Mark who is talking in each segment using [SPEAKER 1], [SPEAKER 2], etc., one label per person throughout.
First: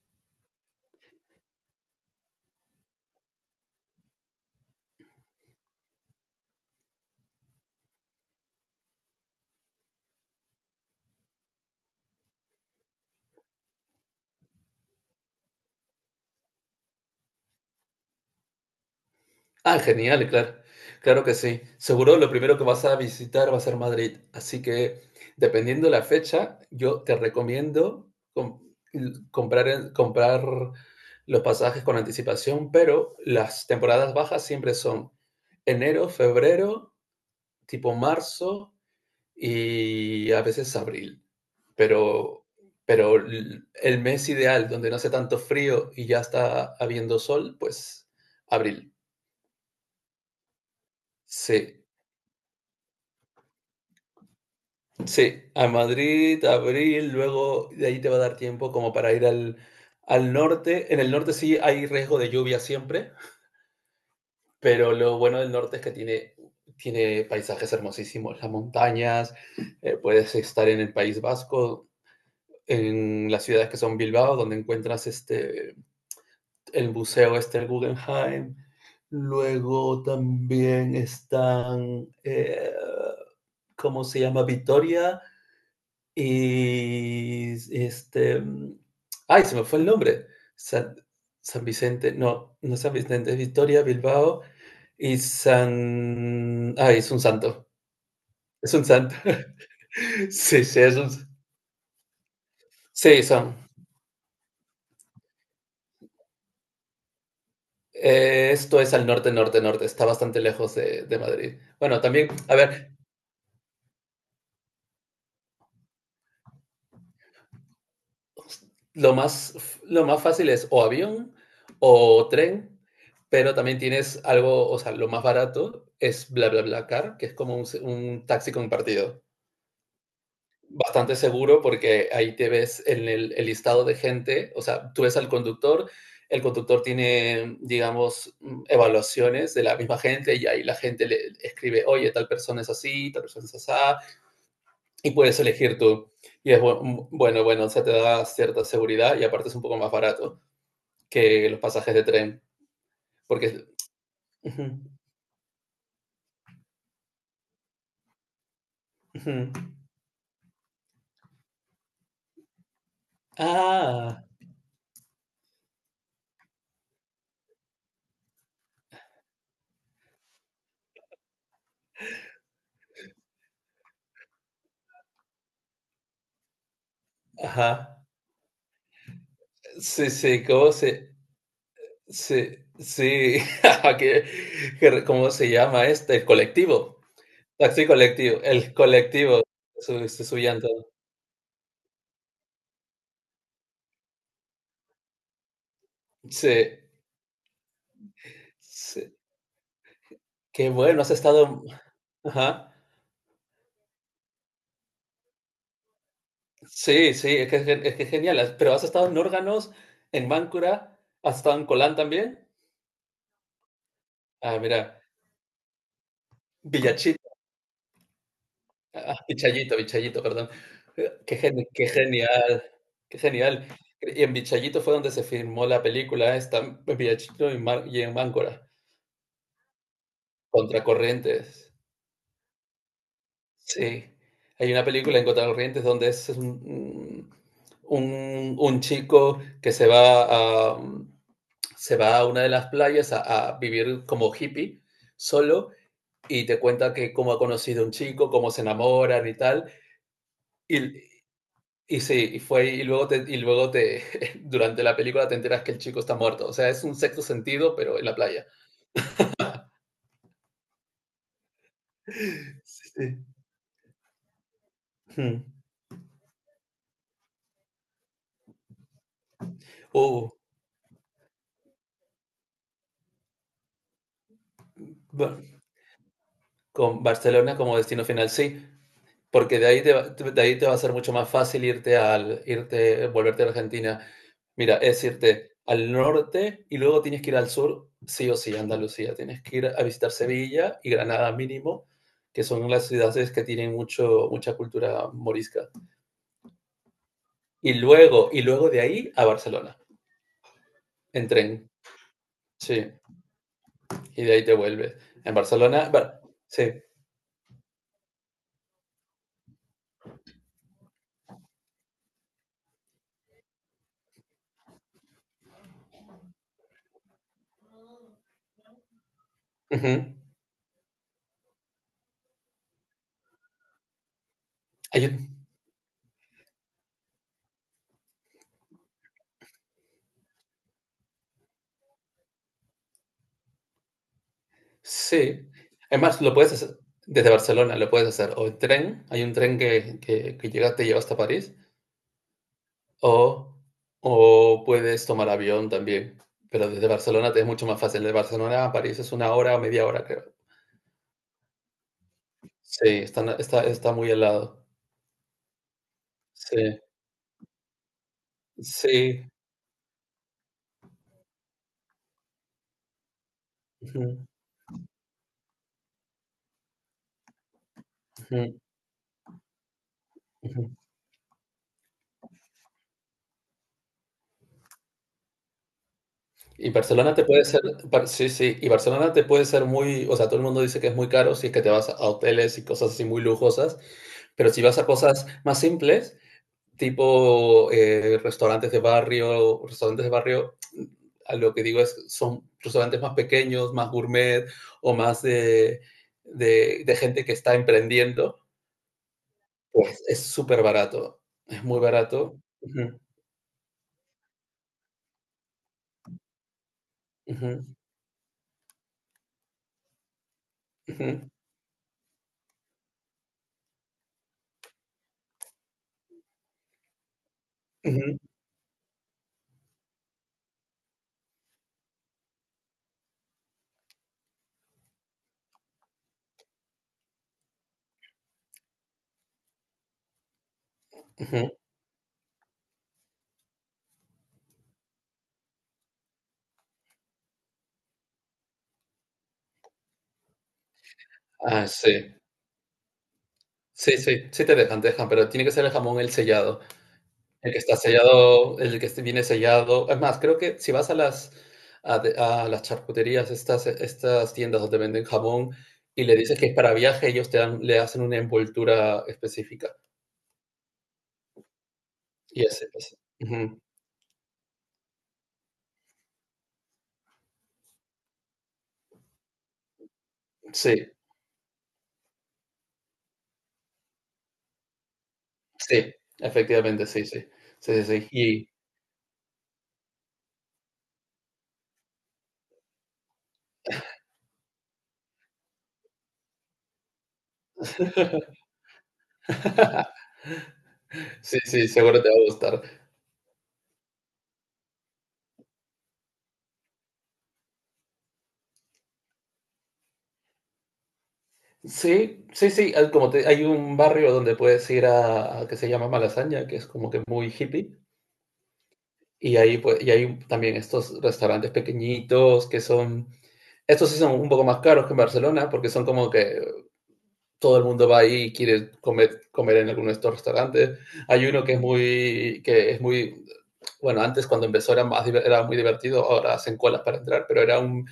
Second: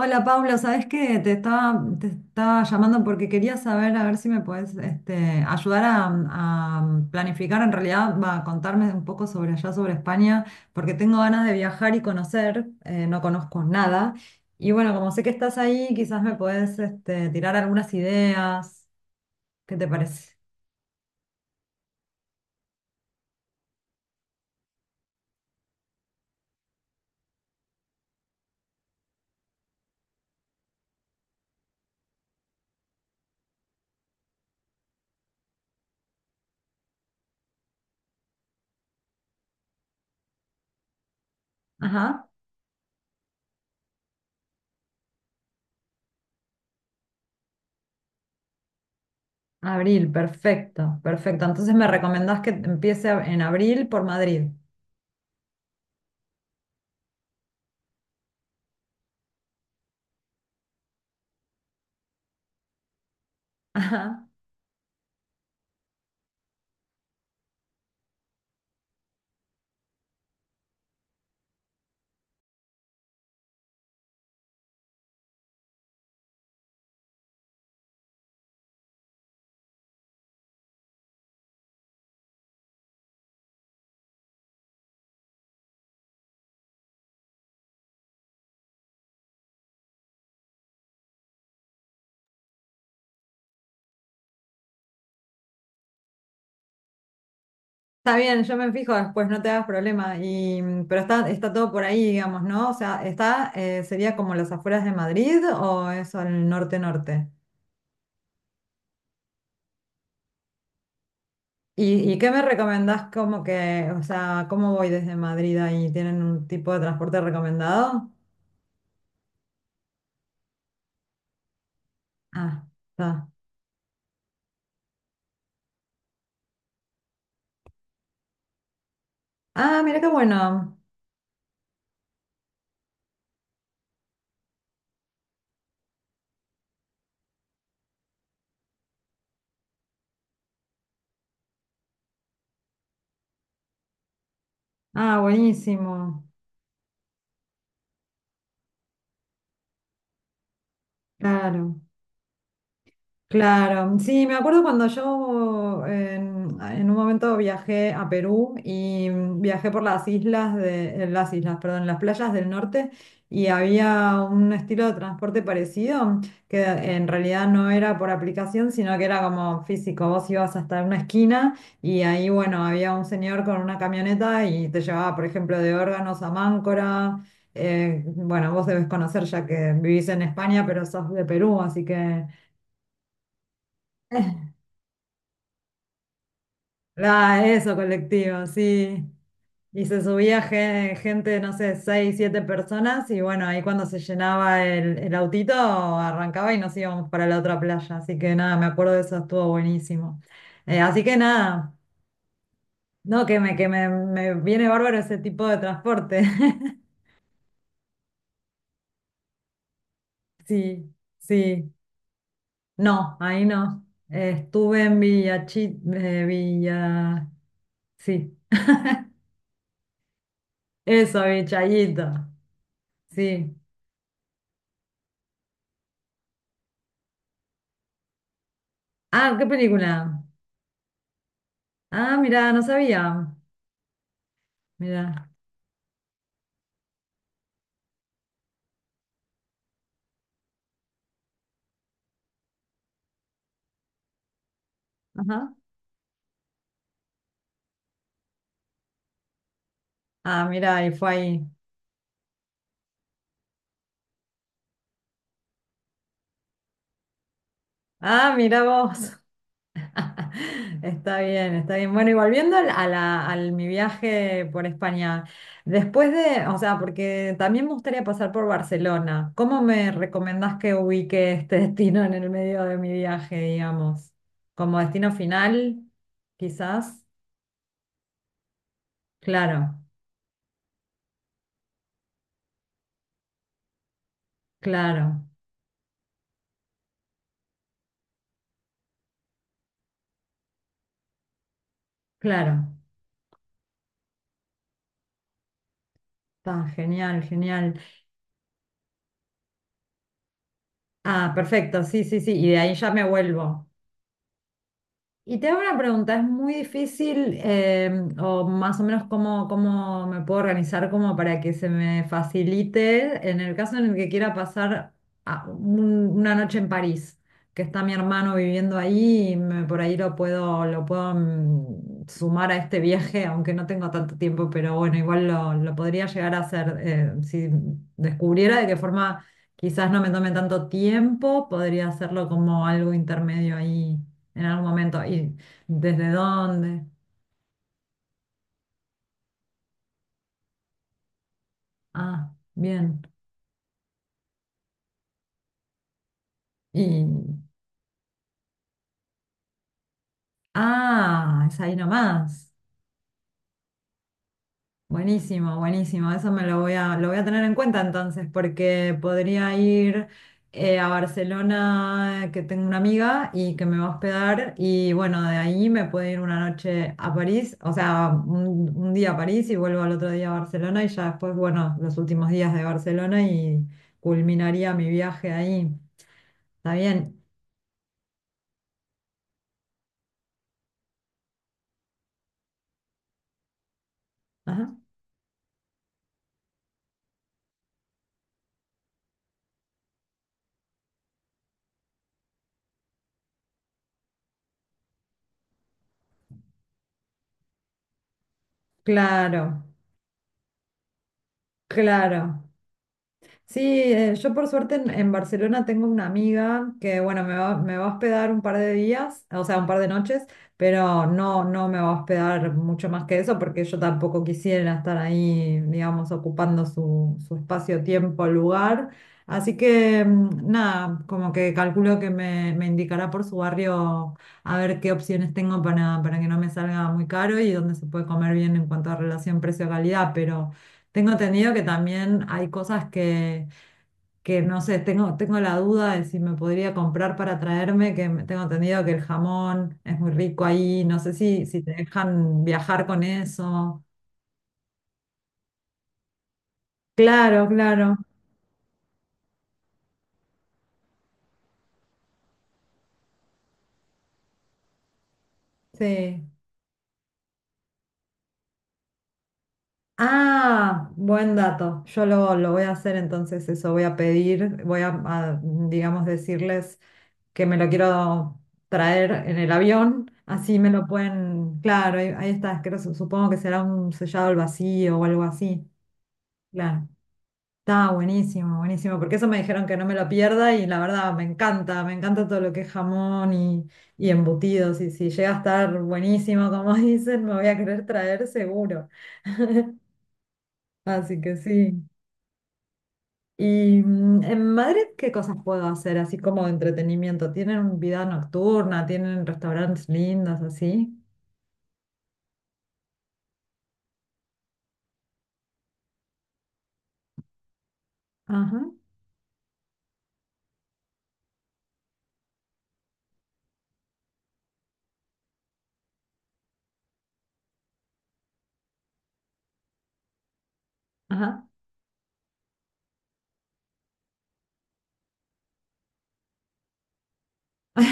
[SPEAKER 1] Hola Paula, ¿sabes qué? Te estaba llamando porque quería saber a ver si me puedes ayudar a planificar, en realidad, va, a contarme un poco sobre allá, sobre España, porque tengo ganas de viajar y conocer, no conozco nada. Y bueno, como sé que estás ahí, quizás me puedes tirar algunas ideas. ¿Qué
[SPEAKER 2] Ah,
[SPEAKER 1] te
[SPEAKER 2] genial,
[SPEAKER 1] parece?
[SPEAKER 2] claro. Claro que sí. Seguro lo primero que vas a visitar va a ser Madrid. Así que, dependiendo la fecha, yo te recomiendo com- comprar los pasajes con anticipación, pero las temporadas bajas siempre son enero, febrero, tipo marzo y a veces abril.
[SPEAKER 1] Ajá,
[SPEAKER 2] Pero, pero el mes ideal, donde no hace tanto frío y ya está habiendo sol, pues abril.
[SPEAKER 1] abril, perfecto, perfecto. Entonces
[SPEAKER 2] Sí.
[SPEAKER 1] me recomendás que en abril por Madrid.
[SPEAKER 2] Sí, a Madrid, abril, luego de ahí te va a dar tiempo como para ir al norte. En el norte sí hay riesgo de lluvia siempre,
[SPEAKER 1] Ajá.
[SPEAKER 2] pero lo bueno del norte es que tiene paisajes hermosísimos, las montañas. Puedes estar en el País Vasco, en las ciudades que son Bilbao, donde encuentras este, el museo este, el Guggenheim. Luego también están, ¿cómo se llama? Vitoria. Y este, ay, se me fue el nombre. San, San Vicente, no, no es San Vicente, es Victoria, Bilbao y San, ay, es un santo,
[SPEAKER 1] Está bien, yo me
[SPEAKER 2] es un
[SPEAKER 1] fijo
[SPEAKER 2] santo.
[SPEAKER 1] después, no te hagas problema. Y,
[SPEAKER 2] Sí, sí, es
[SPEAKER 1] pero
[SPEAKER 2] un,
[SPEAKER 1] está todo por ahí, digamos, ¿no? O sea,
[SPEAKER 2] sí,
[SPEAKER 1] está,
[SPEAKER 2] son.
[SPEAKER 1] sería como las afueras de Madrid o eso el norte-norte.
[SPEAKER 2] Esto es al norte, norte, norte. Está bastante lejos de Madrid. Bueno,
[SPEAKER 1] Y
[SPEAKER 2] también,
[SPEAKER 1] qué me
[SPEAKER 2] a ver,
[SPEAKER 1] recomendás como que, o sea, cómo voy desde Madrid ahí? ¿Tienen un tipo de transporte recomendado?
[SPEAKER 2] Lo más, lo más fácil es o avión o
[SPEAKER 1] Ah,
[SPEAKER 2] tren,
[SPEAKER 1] está.
[SPEAKER 2] pero también tienes algo, o sea, lo más barato es bla car, que es como un taxi compartido.
[SPEAKER 1] Ah, mira qué bueno.
[SPEAKER 2] Bastante seguro porque ahí te ves en el listado de gente, o sea, tú ves al conductor, el conductor tiene, digamos, evaluaciones de la misma gente y ahí la gente le escribe, oye, tal persona es así, tal persona es así, y
[SPEAKER 1] Ah,
[SPEAKER 2] puedes elegir tú.
[SPEAKER 1] buenísimo.
[SPEAKER 2] Y es bueno, o sea, te da cierta seguridad y aparte es un poco más barato que los
[SPEAKER 1] Claro.
[SPEAKER 2] pasajes de tren. Porque.
[SPEAKER 1] Claro, sí, me acuerdo
[SPEAKER 2] Ujú,
[SPEAKER 1] cuando yo en un momento viajé a Perú y
[SPEAKER 2] ujú.
[SPEAKER 1] viajé por las islas de, las islas, perdón, las playas del norte y había
[SPEAKER 2] Ah,
[SPEAKER 1] un estilo de transporte parecido que en realidad no era por aplicación, sino que era como físico. Vos ibas hasta una esquina y ahí, bueno, había un señor con una camioneta y te llevaba, por ejemplo, de órganos a Máncora.
[SPEAKER 2] ajá.
[SPEAKER 1] Bueno, vos debes conocer ya que vivís
[SPEAKER 2] Sí,
[SPEAKER 1] en
[SPEAKER 2] sí,
[SPEAKER 1] España,
[SPEAKER 2] ¿cómo
[SPEAKER 1] pero sos
[SPEAKER 2] se.
[SPEAKER 1] de Perú, así que
[SPEAKER 2] Sí, sí. ¿Qué- ¿Cómo se llama este? El colectivo.
[SPEAKER 1] La, eso,
[SPEAKER 2] Taxi colectivo.
[SPEAKER 1] colectivo,
[SPEAKER 2] El
[SPEAKER 1] sí.
[SPEAKER 2] colectivo.
[SPEAKER 1] Y se
[SPEAKER 2] Su, su, su
[SPEAKER 1] subía
[SPEAKER 2] llanto.
[SPEAKER 1] gente, no sé, seis, siete personas y bueno, ahí cuando se llenaba el autito
[SPEAKER 2] Sí,
[SPEAKER 1] arrancaba y nos íbamos para la otra playa. Así que nada, me acuerdo de
[SPEAKER 2] sí.
[SPEAKER 1] eso, estuvo buenísimo.
[SPEAKER 2] Qué bueno,
[SPEAKER 1] Así
[SPEAKER 2] has
[SPEAKER 1] que
[SPEAKER 2] estado.
[SPEAKER 1] nada,
[SPEAKER 2] Ajá.
[SPEAKER 1] no, me viene bárbaro ese tipo de transporte.
[SPEAKER 2] Sí, sí, es que es genial. Pero has estado en órganos, en
[SPEAKER 1] Sí,
[SPEAKER 2] Máncora, has estado en
[SPEAKER 1] sí.
[SPEAKER 2] Colán también.
[SPEAKER 1] No, ahí no.
[SPEAKER 2] Ah,
[SPEAKER 1] Estuve en
[SPEAKER 2] mira, Villachito,
[SPEAKER 1] Villa... Sí,
[SPEAKER 2] ah, Vichayito, Vichayito, perdón. Eh,
[SPEAKER 1] eso,
[SPEAKER 2] Qué, gen- qué
[SPEAKER 1] Villachito.
[SPEAKER 2] genial, qué
[SPEAKER 1] Sí.
[SPEAKER 2] genial. Y en Vichayito fue donde se filmó la película esta, en Villachito y en Máncora.
[SPEAKER 1] Ah, ¿qué película?
[SPEAKER 2] Contracorrientes.
[SPEAKER 1] Ah, mira, no sabía.
[SPEAKER 2] Sí, hay una película en
[SPEAKER 1] Mira.
[SPEAKER 2] Corrientes donde es un, un chico que se va a una de las playas a vivir como hippie
[SPEAKER 1] Ajá.
[SPEAKER 2] solo y te cuenta que cómo ha conocido a un chico, cómo se enamoran y tal.
[SPEAKER 1] Ah, mira, y
[SPEAKER 2] Y,
[SPEAKER 1] fue ahí.
[SPEAKER 2] y sí, y fue y luego te durante la película te enteras que el chico está muerto. O sea, es un sexto sentido, pero en la
[SPEAKER 1] Ah,
[SPEAKER 2] playa.
[SPEAKER 1] mira vos. Está bien, está bien. Bueno, y volviendo
[SPEAKER 2] Sí, sí.
[SPEAKER 1] al mi viaje por España,
[SPEAKER 2] Mm.
[SPEAKER 1] después de, o sea, porque también me gustaría pasar por Barcelona, ¿cómo me
[SPEAKER 2] Uh,
[SPEAKER 1] recomendás que ubique este destino en el medio de mi viaje, digamos? ¿Como destino
[SPEAKER 2] bueno,
[SPEAKER 1] final,
[SPEAKER 2] con
[SPEAKER 1] quizás?
[SPEAKER 2] Barcelona como destino final, sí. Porque de
[SPEAKER 1] Claro,
[SPEAKER 2] ahí te, va- de ahí te va a ser mucho más fácil volverte a Argentina. Mira, es
[SPEAKER 1] claro,
[SPEAKER 2] irte al norte y luego tienes que ir al sur, sí o sí, a Andalucía. Tienes que ir a visitar Sevilla y Granada mínimo, que
[SPEAKER 1] claro.
[SPEAKER 2] son las ciudades que tienen mucha cultura morisca.
[SPEAKER 1] Está genial,
[SPEAKER 2] Y
[SPEAKER 1] genial.
[SPEAKER 2] luego, y luego de ahí a Barcelona, en
[SPEAKER 1] Ah,
[SPEAKER 2] tren.
[SPEAKER 1] perfecto, sí, sí, sí. Y de ahí
[SPEAKER 2] Sí,
[SPEAKER 1] ya me vuelvo.
[SPEAKER 2] y de ahí te vuelves. En
[SPEAKER 1] Y te hago una
[SPEAKER 2] Barcelona,
[SPEAKER 1] pregunta,
[SPEAKER 2] Bar-
[SPEAKER 1] ¿es muy
[SPEAKER 2] sí.
[SPEAKER 1] difícil o más o menos cómo, cómo me puedo organizar como para que se me facilite en el caso en el que quiera pasar una noche en París, que está mi hermano viviendo ahí y por
[SPEAKER 2] Ujú.
[SPEAKER 1] ahí lo puedo sumar a este viaje, aunque no tengo tanto tiempo, pero bueno,
[SPEAKER 2] Hay
[SPEAKER 1] igual lo podría llegar a hacer si descubriera de qué forma quizás no me tome tanto tiempo, podría hacerlo como algo intermedio ahí en algún momento. ¿Y
[SPEAKER 2] Sí.
[SPEAKER 1] desde
[SPEAKER 2] Además, lo puedes hacer
[SPEAKER 1] dónde?
[SPEAKER 2] desde Barcelona, lo puedes hacer o en tren, hay un tren que llega, te lleva hasta París,
[SPEAKER 1] Ah, bien.
[SPEAKER 2] o, o puedes tomar avión también. Pero
[SPEAKER 1] Y,
[SPEAKER 2] desde Barcelona te es mucho más fácil. De Barcelona a París es una hora o media hora, creo.
[SPEAKER 1] ah, es ahí nomás.
[SPEAKER 2] Sí, está muy al lado.
[SPEAKER 1] Buenísimo, buenísimo. Eso me
[SPEAKER 2] Sí,
[SPEAKER 1] lo voy a tener en cuenta entonces, porque
[SPEAKER 2] sí.
[SPEAKER 1] podría ir a Barcelona, que tengo una amiga y que me va a
[SPEAKER 2] Ujú,
[SPEAKER 1] hospedar. Y bueno, de ahí me puedo ir una noche a París, o sea,
[SPEAKER 2] ujú,
[SPEAKER 1] un día a París y vuelvo al otro día a
[SPEAKER 2] ujú.
[SPEAKER 1] Barcelona. Y ya después, bueno, los últimos días de Barcelona y culminaría mi viaje ahí.
[SPEAKER 2] Y
[SPEAKER 1] ¿Está
[SPEAKER 2] Barcelona
[SPEAKER 1] bien?
[SPEAKER 2] te puede ser, Bar- Sí, sí, y Barcelona te puede ser muy, o sea, todo el mundo dice que es muy caro si es que te vas a hoteles y cosas así muy lujosas, pero si
[SPEAKER 1] Ajá.
[SPEAKER 2] vas a cosas más simples, tipo restaurantes de barrio, a lo que digo es, son restaurantes más pequeños, más gourmet o más de gente que está emprendiendo.
[SPEAKER 1] Claro,
[SPEAKER 2] Pues es súper barato, es muy barato.
[SPEAKER 1] claro.
[SPEAKER 2] Ujú,
[SPEAKER 1] Sí, yo por suerte en Barcelona tengo una amiga que, bueno,
[SPEAKER 2] ujú,
[SPEAKER 1] me va a hospedar un par de días, o sea, un par de noches, pero
[SPEAKER 2] ujú,
[SPEAKER 1] no, no me va a hospedar mucho más que eso porque yo tampoco quisiera estar ahí, digamos, ocupando su espacio,
[SPEAKER 2] ujú,
[SPEAKER 1] tiempo, lugar. Así que, nada, como que calculo que me indicará por su barrio a ver qué opciones tengo para que no me salga muy caro y dónde se puede comer bien en cuanto a relación precio-calidad, pero... Tengo entendido
[SPEAKER 2] ujú.
[SPEAKER 1] que también hay cosas que no sé, tengo la duda de si me podría comprar para traerme, tengo entendido que el jamón es muy rico ahí, no sé si, si
[SPEAKER 2] Ah,
[SPEAKER 1] te
[SPEAKER 2] sí,
[SPEAKER 1] dejan viajar con eso.
[SPEAKER 2] sí, sí, sí te dejan, pero tiene que ser el jamón el sellado.
[SPEAKER 1] Claro,
[SPEAKER 2] El que está
[SPEAKER 1] claro,
[SPEAKER 2] sellado, el que viene sellado. Es más, creo que si vas a las charcuterías, estas tiendas donde venden jamón, y le
[SPEAKER 1] sí.
[SPEAKER 2] dices que es para viaje, ellos te dan, le hacen una envoltura específica.
[SPEAKER 1] Ah, buen dato.
[SPEAKER 2] Y
[SPEAKER 1] Lo voy
[SPEAKER 2] ese,
[SPEAKER 1] a hacer
[SPEAKER 2] ese.
[SPEAKER 1] entonces
[SPEAKER 2] Ujú.
[SPEAKER 1] eso, voy a pedir, voy a, digamos, decirles. Que me lo quiero traer en el avión, así me lo
[SPEAKER 2] Sí,
[SPEAKER 1] pueden, claro, ahí, ahí está, supongo que será un sellado al vacío o algo así,
[SPEAKER 2] sí, efectivamente,
[SPEAKER 1] claro.
[SPEAKER 2] sí, sí. Sí, sí,
[SPEAKER 1] Está
[SPEAKER 2] sí. Y...
[SPEAKER 1] buenísimo, buenísimo, porque eso me dijeron que no me lo pierda y la verdad me encanta todo lo que es jamón y embutidos y si llega a estar buenísimo, como dicen, me voy a querer traer seguro. Así que
[SPEAKER 2] Sí, sí,
[SPEAKER 1] sí.
[SPEAKER 2] seguro te va a gustar.
[SPEAKER 1] ¿Y en Madrid qué cosas puedo hacer así como de entretenimiento? ¿Tienen vida nocturna? ¿Tienen restaurantes lindos así?
[SPEAKER 2] Sí, sí, sí. Hay un barrio donde puedes ir a que se llama Malasaña, que es como que muy hippie.
[SPEAKER 1] Ajá,
[SPEAKER 2] Y ahí, pues, y hay también estos restaurantes pequeñitos que son, estos sí son un poco más caros que en Barcelona porque son como que todo el mundo va ahí y quiere comer, comer en alguno de estos restaurantes. Hay uno
[SPEAKER 1] ajá.
[SPEAKER 2] bueno, antes cuando empezó era muy divertido, ahora hacen colas para entrar, pero era un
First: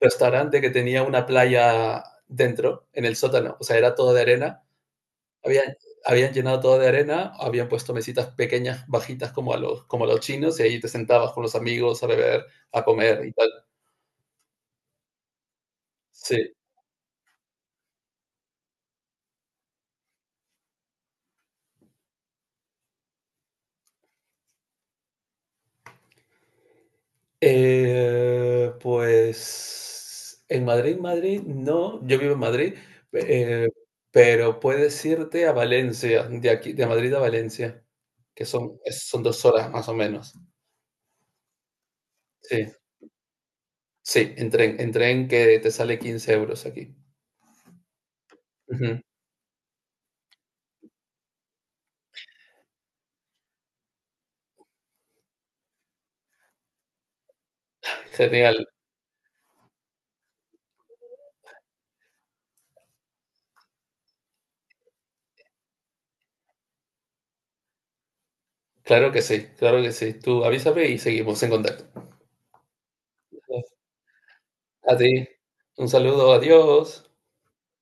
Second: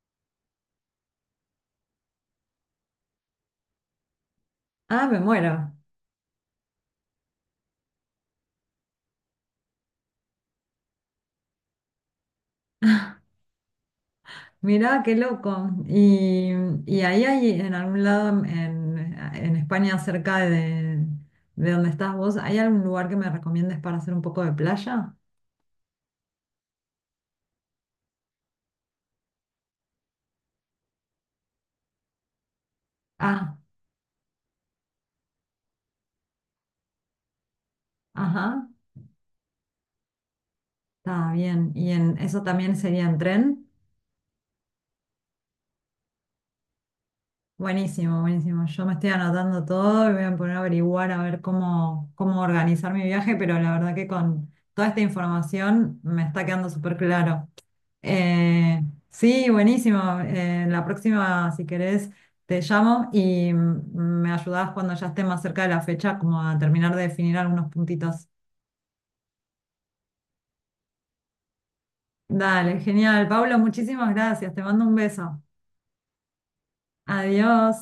[SPEAKER 2] restaurante que tenía una playa dentro, en el sótano, o sea, era todo de arena.
[SPEAKER 1] Ah, me muero.
[SPEAKER 2] Habían, habían llenado todo de arena, habían puesto mesitas pequeñas, bajitas como a los chinos, y ahí te sentabas con los amigos a beber, a comer y tal.
[SPEAKER 1] Mirá, qué loco.
[SPEAKER 2] Sí.
[SPEAKER 1] Y ahí hay en algún lado en España, cerca de donde estás vos, ¿hay algún lugar que me recomiendes para hacer un poco de playa?
[SPEAKER 2] Pues en Madrid, Madrid, no, yo vivo en Madrid,
[SPEAKER 1] Ah,
[SPEAKER 2] eh, pero puedes irte a Valencia, de aquí, de Madrid a Valencia, que
[SPEAKER 1] ajá,
[SPEAKER 2] son, es- son 2 horas más o menos.
[SPEAKER 1] está bien. ¿Y en eso
[SPEAKER 2] Sí,
[SPEAKER 1] también sería en tren?
[SPEAKER 2] sí, en tren que te sale 15 euros aquí.
[SPEAKER 1] Buenísimo, buenísimo. Yo me
[SPEAKER 2] Ujú,
[SPEAKER 1] estoy anotando todo y voy a poner a averiguar a ver cómo, cómo organizar mi viaje, pero la verdad que con toda esta información me está quedando súper claro.
[SPEAKER 2] genial.
[SPEAKER 1] Eh, sí, buenísimo. La próxima, si querés, te llamo y me ayudás cuando ya esté más cerca de la fecha, como a terminar de definir algunos puntitos.
[SPEAKER 2] Claro que sí, claro que sí. Tú avísame y seguimos en contacto.
[SPEAKER 1] Dale, genial. Pablo, muchísimas gracias. Te mando un
[SPEAKER 2] A ti,
[SPEAKER 1] beso.
[SPEAKER 2] un saludo, adiós.
[SPEAKER 1] Adiós.